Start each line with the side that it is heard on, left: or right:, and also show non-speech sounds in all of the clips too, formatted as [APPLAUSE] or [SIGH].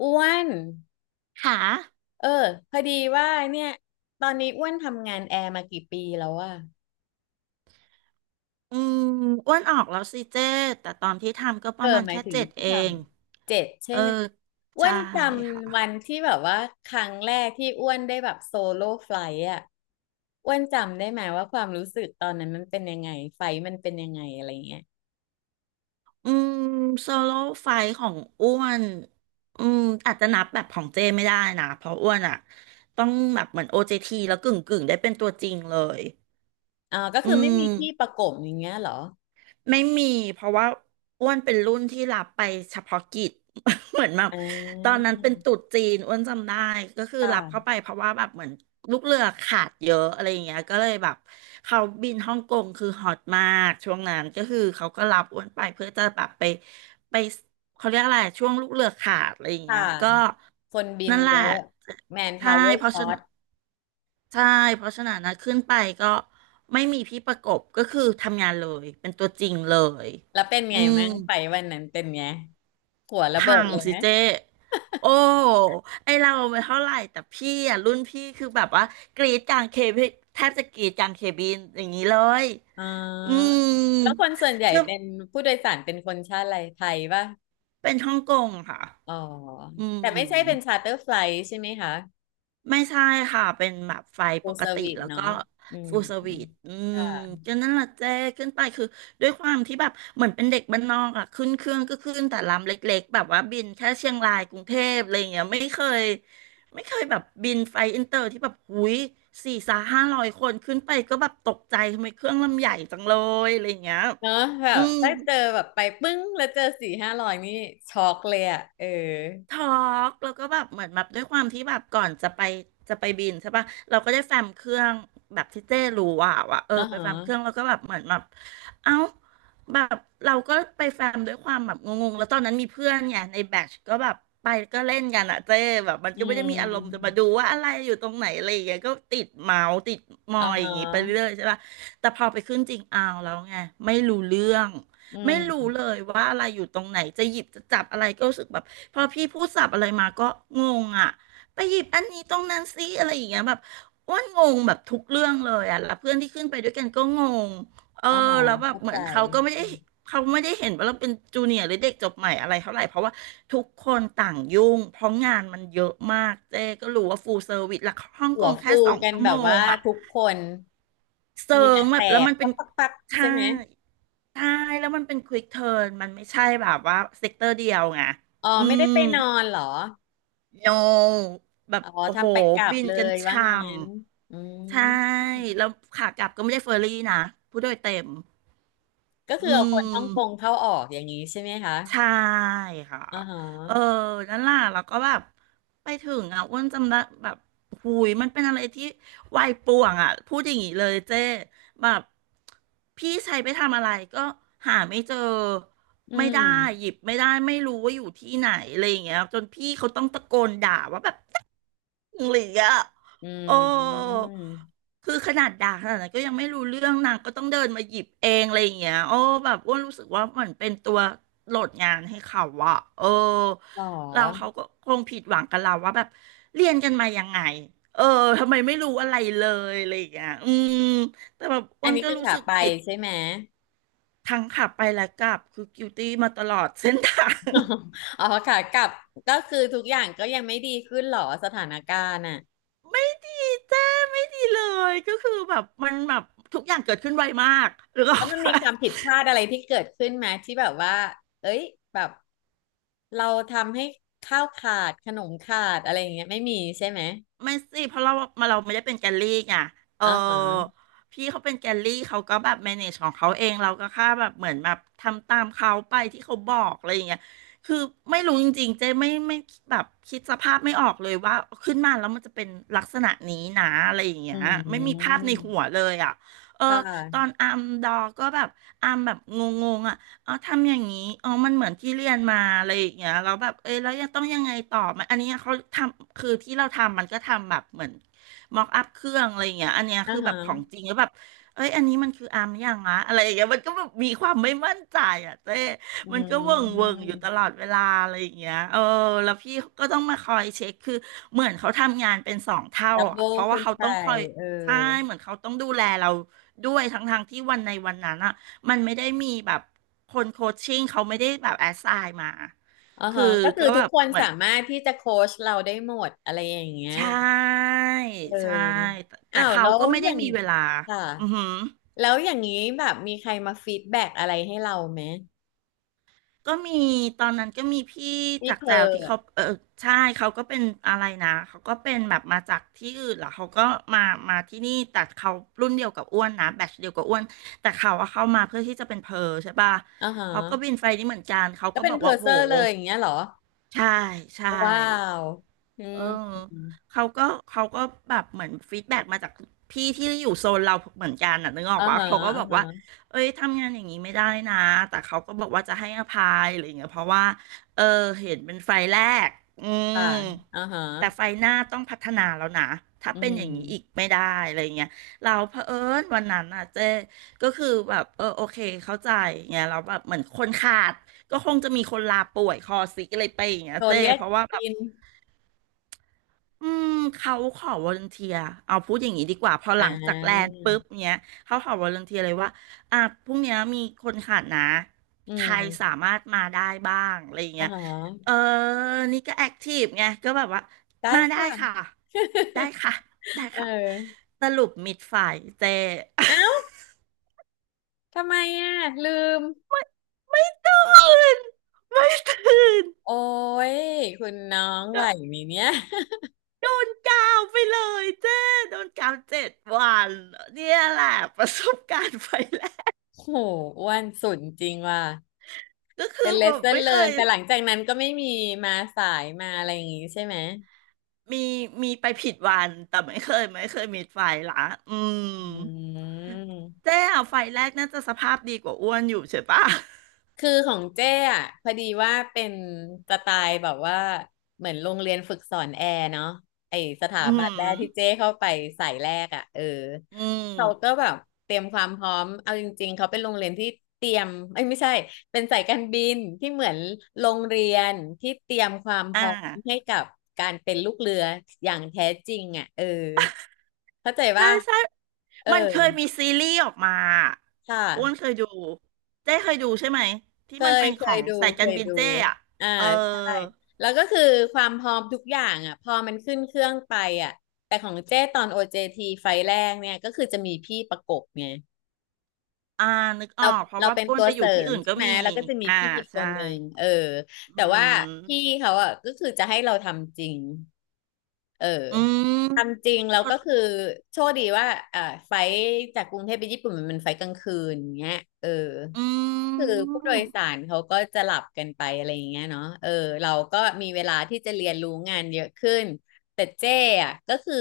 left: อ้วน
right: ค่ะ
left: เออพอดีว่าเนี่ยตอนนี้อ้วนทำงานแอร์มากี่ปีแล้วอะ
right: อืมอ้วนออกแล้วสิเจ้แต่ตอนที่ทำก็ประมาณ
left: หมาย
right: แค่
left: ถึง
right: เจ็ด
left: ที่
right: เอ
left: ท
right: ง
left: ำเจ็ดใช่
right: เออ
left: ไหมอ้ว
right: ใช่
left: นจ
right: ค่ะ
left: ำวันที่แบบว่าครั้งแรกที่อ้วนได้แบบโซโล่ไฟล์อะอ้วนจำได้ไหมว่าความรู้สึกตอนนั้นมันเป็นยังไงไฟล์มันเป็นยังไงอะไรเงี้ย
right: อืมโซโล่ไฟท์ของอ้วนอืมอาจจะนับแบบของเจ้ไม่ได้นะ เพราะอ้วนอ่ะต้องแบบเหมือน OJT แล้วกึ่งได้เป็นตัวจริงเลย
left: อ๋อก็
right: อื
left: คือไม่มีที่ประ
right: ม
left: กบอย่างเงี้ยเหรอ
right: ไม่มีเพราะว่าอ้วนเป็นรุ่นที่รับไปเฉพาะกิจ [LAUGHS] เหมือนแบบ
left: อ่
right: ตอน
left: า
right: นั้นเป็นตรุษจีนอ้วนจำได้ก็คือรับเข้า
left: ค่ะ
right: ไปเพราะว่าแบบเหมือนลูกเรือขาดเยอะอะไรอย่างเงี้ยก็เลยแบบเขาบินฮ่องกงคือฮอตมากช่วงนั้นก็คือเขาก็รับอ้วนไปเพื่อจะแบบไปเขาเรียกอะไรช่วงลูกเรือขาดอะไรอย่าง
left: ค่ะ
right: เงี้ยก็
left: คนบิน
right: นั่นแห
left: เย
right: ละ
left: อะแมนพา
right: ใช่
left: วเวอร์
right: เพราะ
left: ช็อ
right: ฉะ
left: ต
right: นั้น ใช่เพราะฉะนั้นนะขึ้นไปก็ไม่มีพี่ประกบก็คือทำงานเลยเป็นตัวจริงเลย
left: แล้วเป็น
right: อื
left: ไง
right: ม
left: มั่งไฟวันนั้นเป็นไงหัวระเบิ
right: พั
left: ด
right: ง
left: เลยไหม
right: สิเจ๊โอ้ไอเราไม่เท่าไหร่แต่พี่อ่ะรุ่นพี่คือแบบว่ากรีดกลางเคบินแทบจะกรีดกลางเคบินอย่างนี้เลย
left: อ๋อ
right: อืม
left: แล้วคนส่วนใหญ่
right: คือ
left: เป็นผู้โดยสารเป็นคนชาติอะไรไทยป่ะ
right: เป็นฮ่องกงค่ะ
left: อ๋อ
right: อื
left: แต่
right: ม
left: ไม่ใช่เป็นชาร์เตอร์ไฟล์ใช่ไหมคะ
right: ไม่ใช่ค่ะ เป็นแบบไฟ
left: ฟู
right: ป
left: ล
right: ก
left: เซอร์
right: ติ
left: วิส
right: แล้วก็
left: เนาะอืม
right: ฟูลสวีทอื
left: ค
right: ม
left: ่ะ
right: ก็นั่นแหละเจ้ขึ้นไปคือด้วยความที่แบบเหมือนเป็นเด็กบ้านนอกอ่ะขึ้นเครื่องก็ขึ้นแต่ลำเล็กๆแบบว่าบินแค่เชียงรายกรุงเทพอะไรอย่างเงี้ยไม่เคยแบบบินไฟอินเตอร์ที่แบบหุยสี่สาห้าร้อยคนขึ้นไปก็แบบตกใจทำไมเครื่องลำใหญ่จังเลยอะไรอย่างเงี้ย
left: เนาะแบ
right: อื
left: บ
right: ม
left: ถ้าเจอแบบไปปึ้งแล้วเจอสี่ห้าร้อยนี่ช็อกเลยอ่ะเออ
right: ทอล์กแล้วก็แบบเหมือนแบบด้วยความที่แบบก่อนจะไปบินใช่ปะเราก็ได้แฟ้มเครื่องแบบที่เจ้รู้ว่าว่ะเออ
left: อ่า
right: ไป
left: ฮะ
right: แฟ้มเครื่องแล้วก็แบบเหมือนแบบเอ้าแบบเราก็ไปแฟ้มด้วยความแบบงงๆแล้วตอนนั้นมีเพื่อนเนี่ยในแบชก็แบบไปก็เล่นกันอะเจ้แบบมัน
left: อื
right: ก็ไม่ได้มีอารมณ์จะมา
left: ม
right: ดูว่าอะไรอยู่ตรงไหนอะไรอย่างเงี้ยก็ติดเมาส์ติดมอ
left: อ่า
right: ยอ
left: ฮะ
right: ย่างงี้ไปเรื่อยๆใช่ปะแต่พอไปขึ้นจริงเอาแล้วไงไม่รู้เรื่อง
left: อื
right: ไม่
left: ม
right: รู้เลยว่าอะไรอยู่ตรงไหนจะหยิบจะจับอะไรก็รู้สึกแบบพอพี่พูดศัพท์อะไรมาก็งงอ่ะไปหยิบอันนี้ตรงนั้นซิอะไรอย่างเงี้ยแบบอ้วนงงแบบทุกเรื่องเลยอ่ะแล้วเพื่อนที่ขึ้นไปด้วยกันก็งงเออ
left: อ่าฮะ
right: แล้วแบบ
left: เข้า
right: เห
left: ใจ
right: มือนเขาไม่ได้เห็นว่าเราเป็นจูเนียร์หรือเด็กจบใหม่อะไรเท่าไหร่เพราะว่าทุกคนต่างยุ่งเพราะงานมันเยอะมากเจ๊ก็รู้ว่าฟูลเซอร์วิสหลักฮ่อง
left: หั
right: ก
left: ว
right: งแค่
left: ฟู
right: สอง
left: กัน
right: ชั่ว
left: แบ
right: โม
left: บ
right: ง
left: ว่า
right: อ่ะ
left: ทุกคน
right: เซิ
left: เหงื่อ
right: งแบ
left: แต
right: บแล้ว
left: ก
right: มันเป็
left: ปั
right: น
left: กปักปัก
right: ใช่
left: ใช่ไหม
right: ใช่แล้วมันเป็นควิกเทิร์นมันไม่ใช่แบบว่าเซกเตอร์เดียวไง
left: อ๋อ
right: อื
left: ไม่ได้
right: ม
left: ไปนอนเหรอ
right: โนแบบ
left: อ๋อ
right: โอ้โห
left: ทำไปกลับ
right: บิน
left: เล
right: กัน
left: ยว่า
right: ช่
left: งั้นอืม
right: ำใช่แล้วขากลับก็ไม่ได้เฟอร์รี่นะผู้โดยเต็ม
left: ก็คื
right: อื
left: อเอาคนฮ่องกง
right: ม
left: เข้าออกอย่างนี้ใช่ไหมคะ
right: ใช่ค่ะ
left: อ๋อฮ
right: เออ
left: ะ
right: นั่นล่ะแล้วก็แบบไปถึงอ่ะอ้วนจำได้แบบหูยมันเป็นอะไรที่วัยป่วงอ่ะ พูดอย่างนี้เลยเจ้แบบพี่ใช้ไปทำอะไรก็หาไม่เจอ
left: อื
right: ไม่ได้ห
left: ม
right: ยิบไม่ได้ไม่รู้ว่าอยู่ที่ไหนอะไรอย่างเงี้ยจนพี่เขาต้องตะโกนด่าว่าแบบ หรืออ่ะ
left: อื
right: โอ้
left: ม
right: คือขนาดด่าขนาดนั้นก็ยังไม่รู้เรื่องนางก็ต้องเดินมาหยิบเองอะไรอย่างเงี้ยโอ้แบบอ้วนรู้สึกว่าเหมือนเป็นตัวโหลดงานให้เขาอะเออ
left: หร
right: เราเขา
left: อ
right: ก็คงผิดหวังกับเราว่าแบบเรียนกันมายังไง เออทำไมไม่รู้อะไรเลยอะไรอย่างเงี้ยอืมแต่แบบอ้
left: อั
right: ว
left: น
right: น
left: นี้
right: ก็
left: คือ
right: รู้
left: ขา
right: สึก
left: ไป
right: ผิด
left: ใช่ไหม
right: ทั้งขับไปและกลับคือ guilty มาตลอดเส้นทาง
left: [LAUGHS] อ๋อขากลับก็คือทุกอย่างก็ยังไม่ดีขึ้นเหรอสถานการณ์อ่ะ
right: ไม่ดีเจ้ไม่ดีเลยก็คือแบบมันแบบทุกอย่างเกิดขึ้นไวมากหรือก็
left: แล้
right: [LAUGHS]
left: วมันมีความผิดพลาดอะไรที่เกิดขึ้นไหมที่แบบว่าเอ้ยแบบเราทำให้ข้าวขาดขนมขาดอะไรอย่างเงี้ยไม่มีใช่ไหม
right: ไม่สิเพราะเรามาเราไม่ได้เป็นแกลลี่ไงเออ
left: อ่าฮะ
right: พี่เขาเป็นแกลลี่เขาก็แบบ manage ของเขาเองเราก็แค่แบบเหมือนแบบทำตามเขาไปที่เขาบอกอะไรอย่างเงี้ยคือไม่รู้จริงๆเจ๊ไม่แบบคิดสภาพไม่ออกเลยว่าขึ้นมาแล้วมันจะเป็นลักษณะนี้นะอะไรอย่าง
left: อื
right: เงี้ยไม่มีภาพ
left: ม
right: ในหัวเลยอ่ะเออ
left: ค่ะ
right: ตอนอาร์มดอก็แบบอาร์มแบบงงๆอ่ะ อ๋อทำอย่างนี้อ๋อมันเหมือนที่เรียนมาอะไรอย่างเงี้ยแล้วแบบเอ้ยแล้วยังต้องยังไงต่อมันอันนี้เขาทำคือที่เราทำมันก็ทำแบบเหมือนม็อกอัพเครื่องอะไรอย่างเงี้ยอันเนี้ย
left: อ่า
right: คือแบ
left: ฮะ
right: บของจริงแล้วแบบเอ้ยอันนี้มันคืออาร์มยังอะอะไรอย่างเงี้ยมันก็แบบมีความไม่มั่นใจอ่ะเจ้
left: อื
right: มันก็เวิงเวิง
left: ม
right: อยู่ตลอดเวลาอะไรอย่างเงี้ยเออแล้วพี่ก็ต้องมาคอยเช็คคือเหมือนเขาทำงานเป็นสองเท่า
left: ดับ
right: อ่ะ
left: เบิล
right: เพราะว่า
left: ขึ้น
right: เขา
left: ไป
right: ต้องคอย
left: เออ
right: ใช่เหมือนเขาต้องดูแลเราด้วยทั้งทางที่วันในวันนั้นอะ มันไม่ได้มีแบบคนโคชชิ่งเขาไม่ได้แบบแอสไซน์มา
left: อ่า
right: คือ
left: ฮะก็คื
right: ก็
left: อทุ
right: แบ
left: ก
right: บ
left: คน
right: เหมือ
left: สา
right: น
left: มารถที่จะโค้ชเราได้หมดอะไรอย่างเงี้ย
right: ใช่
left: เออ
right: ใช่แต่
left: อ้าว
right: เขา
left: แล้ว
right: ก็ไม่
left: อ
right: ได้
left: ย่าง
right: มีเวลา
left: ค่ะ
right: อือหือ
left: แล้วอย่างนี้แบบมีใครมาฟีดแบ็กอะไรให้เราไหม
right: ก็มีตอนนั้นก็มีพี่
left: พี่
right: จาก
left: เพ
right: แจ
left: อ
right: วที่เขาเออใช่เขาก็เป็นอะไรนะเขาก็เป็นแบบมาจากที่อื่นเหรอเขาก็มามาที่นี่แต่เขารุ่นเดียวกับอ้วนนะแบทเดียวกับอ้วนแต่เขาอะเข้ามาเพื่อที่จะเป็นเพอร์ใช่ป่ะ
left: อ่าฮะ
right: เขาก็บินไฟนี้เหมือนกันเขา
left: ก็
right: ก็
left: เป็
right: บ
left: น
right: อก
left: เพอ
right: ว่า
left: ร์เซ
right: โห
left: อร์เลยอย่างเงี้ยเหรอ
right: ใช่ใช่
left: ว้าวอื
right: เออ
left: ม
right: เขาก็เขาก็แบบเหมือนฟีดแบ็กมาจากพี่ที่อยู่โซนเราเหมือนกันน่ะนึกออก
left: อ่า
right: ปะ
left: ฮะ
right: เขาก็
left: อ่า
right: บอก
left: ฮะ
right: ว่าเอ้ยทำงานอย่างนี้ไม่ได้นะแต่เขาก็บอกว่าจะให้อภัยอะไรอย่างเงี้ยเพราะว่าเออเห็นเป็นไฟแรกอืม
left: ค่ะอ่าฮะ
right: แต่ไฟหน้าต้องพัฒนาแล้วนะถ้า
left: อื
right: เป็นอย่างนี้อีก
left: ม
right: ไม่ได้อะไราเงี้ยเราเผอิญวันนั้นน่ะเจ๊ก็คือแบบเออโอเคเข้าใจเงี้ยเราแล้วแบบเหมือนคนขาดก็คงจะมีคนลาป่วยคอสิกอะไรไปอย่างเงี้ย
left: โทร
right: เจ๊
left: เรียก
right: เพราะว่าแบบ
left: อิน
right: อืมเขาขอวอลันเทียเอาพูดอย่างนี้ดีกว่าพอห
left: อ่
right: ลังจากแล
left: า
right: นด์ปุ๊บเนี้ยเขาขอวอลันเทียเลยว่าอ่ะพรุ่งเนี้ยมีคนขาดนะ
left: อื
right: ใครสา
left: ม
right: มารถมาได้บ้างอะไรอย่าง
left: อ่า
right: เงี้ย
left: ฮ
right: เอ
left: ะ
right: อนี่ก็แอคทีฟไงก็แบบว่า
left: ได้
right: มาได้ค่ะ
left: ค่ะ
right: ได้ค่ะได้
left: เอ
right: ค่ะ
left: อ
right: สรุปมิดฝ่ายเจ [LAUGHS]
left: เอ้าทำไมอ่ะลืม
right: ไม่ตื่นไม่ตื่น
left: โอ้ยคุณน้องไหว
right: ก็
left: ไหมเนี่ย
right: โดนกาวไปเลยเจ้โดนกาวเจ็ดวันเนี่ยแหละประสบการณ์ไฟแล
left: [LAUGHS] โหอ้วนสุดจริงว่ะ
right: ก็คื
left: เป็
right: อ
left: นเล
right: แบ
left: ส
right: บ
left: เ o อร์
right: ไม่
left: เลิ
right: เค
left: น
right: ย
left: แต่หลังจากนั้นก็ไม่มีมาสายมาอะไรอย่างงี้ใช่ไหม
right: มีมีไปผิดวันแต่ไม่เคยมีไฟละอืม
left: อืม
right: เจ๊อะไฟแรกน่าจะสภาพดีกว่าอ้วนอยู่ใช่ปะ
left: คือของเจ้อ่ะพอดีว่าเป็นสไตล์แบบว่าเหมือนโรงเรียนฝึกสอนแอร์เนาะไอสถา
right: อื
left: บัน
right: ม
left: แรกที่เจ้เข้าไปสายแรกอ่ะ
right: อื
left: เขาก็
right: ม
left: แบบเตรียมความพร้อมเอาจริงๆเขาเป็นโรงเรียนที่เตรียมเอ้ยไม่ใช่เป็นสายการบินที่เหมือนโรงเรียนที่เตรียมความพ
right: อ่
left: ร้อมให้
right: า
left: กับการเป็นลูกเรืออย่างแท้จริงอ่ะเข้าใจ
right: ใช่
left: ว่า
right: ใช่
left: เออ
right: มันเคยมีซีรีส์ออกมา
left: ค่
right: อ้วนเค
left: ะ
right: ยดูเจ๊เคยดูใช่ไหมที่
left: เค
right: มัน
left: ย
right: เป็น
left: เค
right: ขอ
left: ย
right: ง
left: ดู
right: สาย
left: เค
right: การ
left: ย
right: บิน
left: ดู
right: เจ๊อะ
left: อ่า
right: เออ
left: ใช่แล้วก็คือความพร้อมทุกอย่างอ่ะพอมันขึ้นเครื่องไปอ่ะแต่ของเจ้ตอน OJT ไฟล์แรกเนี่ยก็คือจะมีพี่ประกบไง
right: อ่านึกอ
left: เรา
right: อกเพราะ
left: เรา
right: ว่า
left: เป็น
right: อ้วน
left: ตัว
right: ไปอ
left: เส
right: ยู่
left: ริ
right: ที่
left: ม
right: อื่น
left: ใช่
right: ก็
left: ไหม
right: มี
left: แล้วก็จะมี
right: อ่า
left: พี่อีกค
right: ใช่
left: นหนึ่งแต่
right: อื
left: ว่าพี่
right: ม
left: เขาอ่ะก็คือจะให้เราทำจริงเออ
right: อืม
left: ทำจริงแล้วก็คือโชคดีว่าไฟล์จากกรุงเทพไปญี่ปุ่นมันเป็นไฟล์กลางคืนอย่างเงี้ยเออ
right: อื
left: คือผู้โดยสา
right: ม
left: รเขาก็จะหลับกันไปอะไรอย่างเงี้ยเนาะเราก็มีเวลาที่จะเรียนรู้งานเยอะขึ้น แต่เจ้อะก็คือ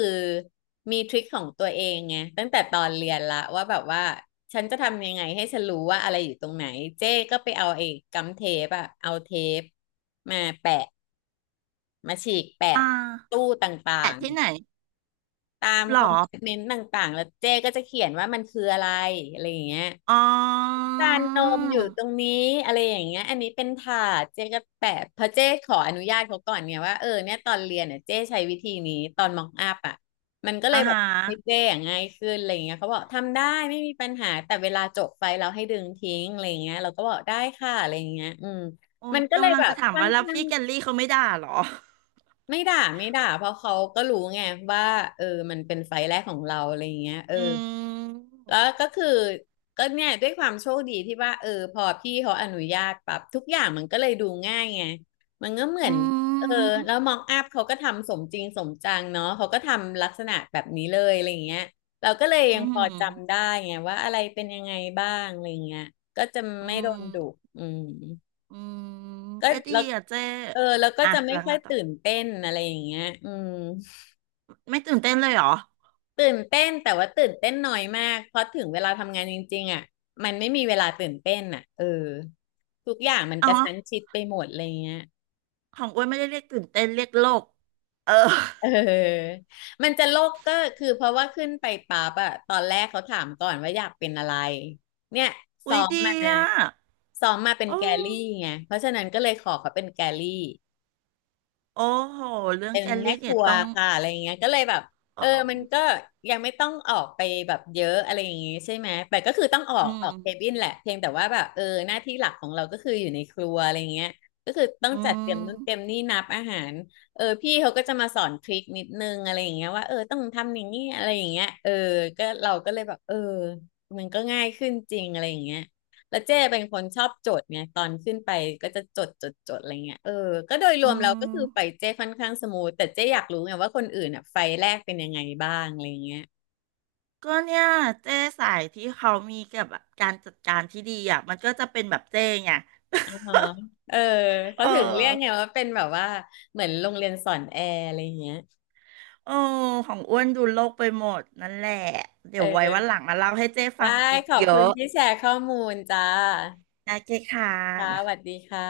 left: มีทริคของตัวเองไงตั้งแต่ตอนเรียนละว่าแบบว่าฉันจะทำยังไงให้ฉันรู้ว่าอะไรอยู่ตรงไหนเจ้ก็ไปเอาไอ้กัมเทปอะเอาเทปมาแปะมาฉีกแปะ
right: อ่า
left: ตู้ต่า
right: แต่
left: ง
right: ที่ไหน
left: ๆตาม
right: หร
left: คอ
right: อ
left: มเมนต์ต่างๆแล้วเจ้ก็จะเขียนว่ามันคืออะไรอะไรอย่างเงี้ย
right: อ๋อ
left: จานนมอยู่ตรงนี้อะไรอย่างเงี้ยอันนี้เป็นถาดเจ๊ก็แปะเพราะเจ๊ขออนุญาตเขาก่อนเนี่ยว่าเนี่ยตอนเรียนเนี่ยเจ๊ใช้วิธีนี้ตอนมองอัพอ่ะมันก็เล
right: อ่า
left: ยแบบ
right: ฮะ
left: ให้เจ๊อย่างง่ายขึ้นอะไรอย่างเงี้ยเขาบอกทำได้ไม่มีปัญหาแต่เวลาจบไฟเราให้ดึงทิ้งอะไรอย่างเงี้ยเราก็บอกได้ค่ะอะไรอย่างเงี้ยอืม
right: โอ้
left: มั
right: ย
left: นก็เลย
right: กำลัง
left: แบบ
right: จะถาม
left: ค่อน
right: ว่าแล้ว
left: ข้าง
right: พี่แกลลี่เขาไม่ด่าเหรอ
left: ไม่ด่าไม่ด่าเพราะเขาก็รู้ไงว่าเออมันเป็นไฟล์แรกของเราอะไรอย่างเงี้ย
right: อืม
left: แล้วก็คือก็เนี่ยด้วยความโชคดีที่ว่าพอพี่เขาอนุญาตปรับทุกอย่างมันก็เลยดูง่ายไงมันก็เหมื
right: อื
left: อนเออ
right: ม
left: แล้วมองอัพเขาก็ทำสมจริงสมจังเนาะเขาก็ทำลักษณะแบบนี้เลยอะไรอย่างเงี้ยเราก็เลย
right: อื
left: ยังพ
right: ม
left: อจำได้ไงว่าอะไรเป็นยังไงบ้างอะไรอย่างเงี้ยก็จะ
right: อื
left: ไม่โด
right: ม
left: นดุอืม
right: อืม
left: ก็
right: ก็ดี
left: แล้ว
right: อ่ะเจ๊
left: แล้วก็
right: อ่ะ
left: จะไม่
right: แล้ว
left: ค่อ
right: ไง
left: ย
right: ต่อ
left: ตื่นเต้นอะไรอย่างเงี้ยอืม
right: ไม่ตื่นเต้นเลยเหรอ
left: ตื่นเต้นแต่ว่าตื่นเต้นน้อยมากเพราะถึงเวลาทำงานจริงๆอ่ะมันไม่มีเวลาตื่นเต้นอ่ะทุกอย่างมัน
right: อ๋
left: ก
right: อ
left: ระชั้นชิดไปหมดอะไรเงี้ย
right: ของอ้วนไม่ได้เรียกตื่นเต้นเรียกโลกเออ
left: เออมันจะโลกก็คือเพราะว่าขึ้นไปปั๊บอะตอนแรกเขาถามก่อนว่าอยากเป็นอะไรเนี่ยซ้
right: อุ้
left: อ
right: ย
left: ม
right: ดี
left: มา
right: อ่ะ
left: ซ้อมมาเป็น
right: โอ
left: แกลลี่
right: ้
left: ไงเพราะฉะนั้นก็เลยขอเขาเป็นแกลลี่
right: โอ้โหเรื่อง
left: เป็น
right: แกล
left: แม่
right: ลี่
left: ค
right: เนี่
left: รั
right: ย
left: ว
right: ต้อง
left: ค่ะอะไรอย่างเงี้ยก็เลยแบบ
right: เอ
left: มันก็
right: อ
left: ยังไม่ต้องออกไปแบบเยอะอะไรอย่างงี้ใช่ไหมแต่ก็คือต้องออ
right: อื
left: กอ
right: ม
left: อกเคบินแหละเพียงแต่ว่าแบบหน้าที่หลักของเราก็คืออยู่ในครัวอะไรอย่างเงี้ยก็คือต้อง
right: อื
left: จัดเตรียมนู่นเตรียม
right: ม
left: นี่นับอาหารพี่เขาก็จะมาสอนทริคนิดนึงอะไรอย่างเงี้ยว่าต้องทำอย่างนี้อะไรอย่างเงี้ยก็เราก็เลยแบบมันก็ง่ายขึ้นจริงอะไรอย่างเงี้ย แล้วเจ้เป็นคนชอบจดไงตอนขึ้นไปก็จะจดจดจดอะไรเงี้ยก็โดยรว
right: อื
left: มเราก็คือ
right: ม
left: ไฟเจ้ค่อนข้างสมูทแต่เจ้อยากรู้ไงว่าคนอื่นอ่ะไฟแรกเป็นยังไงบ้างอะไรเงี้ย
right: ก็เนี่ยเจ้สายที่เขามีกับแบบการจัดการที่ดีอ่ะมันก็จะเป็นแบบเจ้ไง
left: อ๋อเออเขา
right: เออ
left: ถึงเรียกไงว่าเป็นแบบว่าเหมือนโรงเรียนสอนแอร์อะไรเงี้ย
right: เออของอ้วนดูโลกไปหมดนั่นแหละเดี๋ยวไว้วัน
left: เออ
right: หลังมาเล่าให้เจ้ฟั
left: ได้
right: งอีก
left: ขอบ
right: เย
left: คุณ
right: อะ
left: ที่แชร์ข้อมูลจ้า
right: นะเจ้ค่ะ
left: ค่ะสวัสดีค่ะ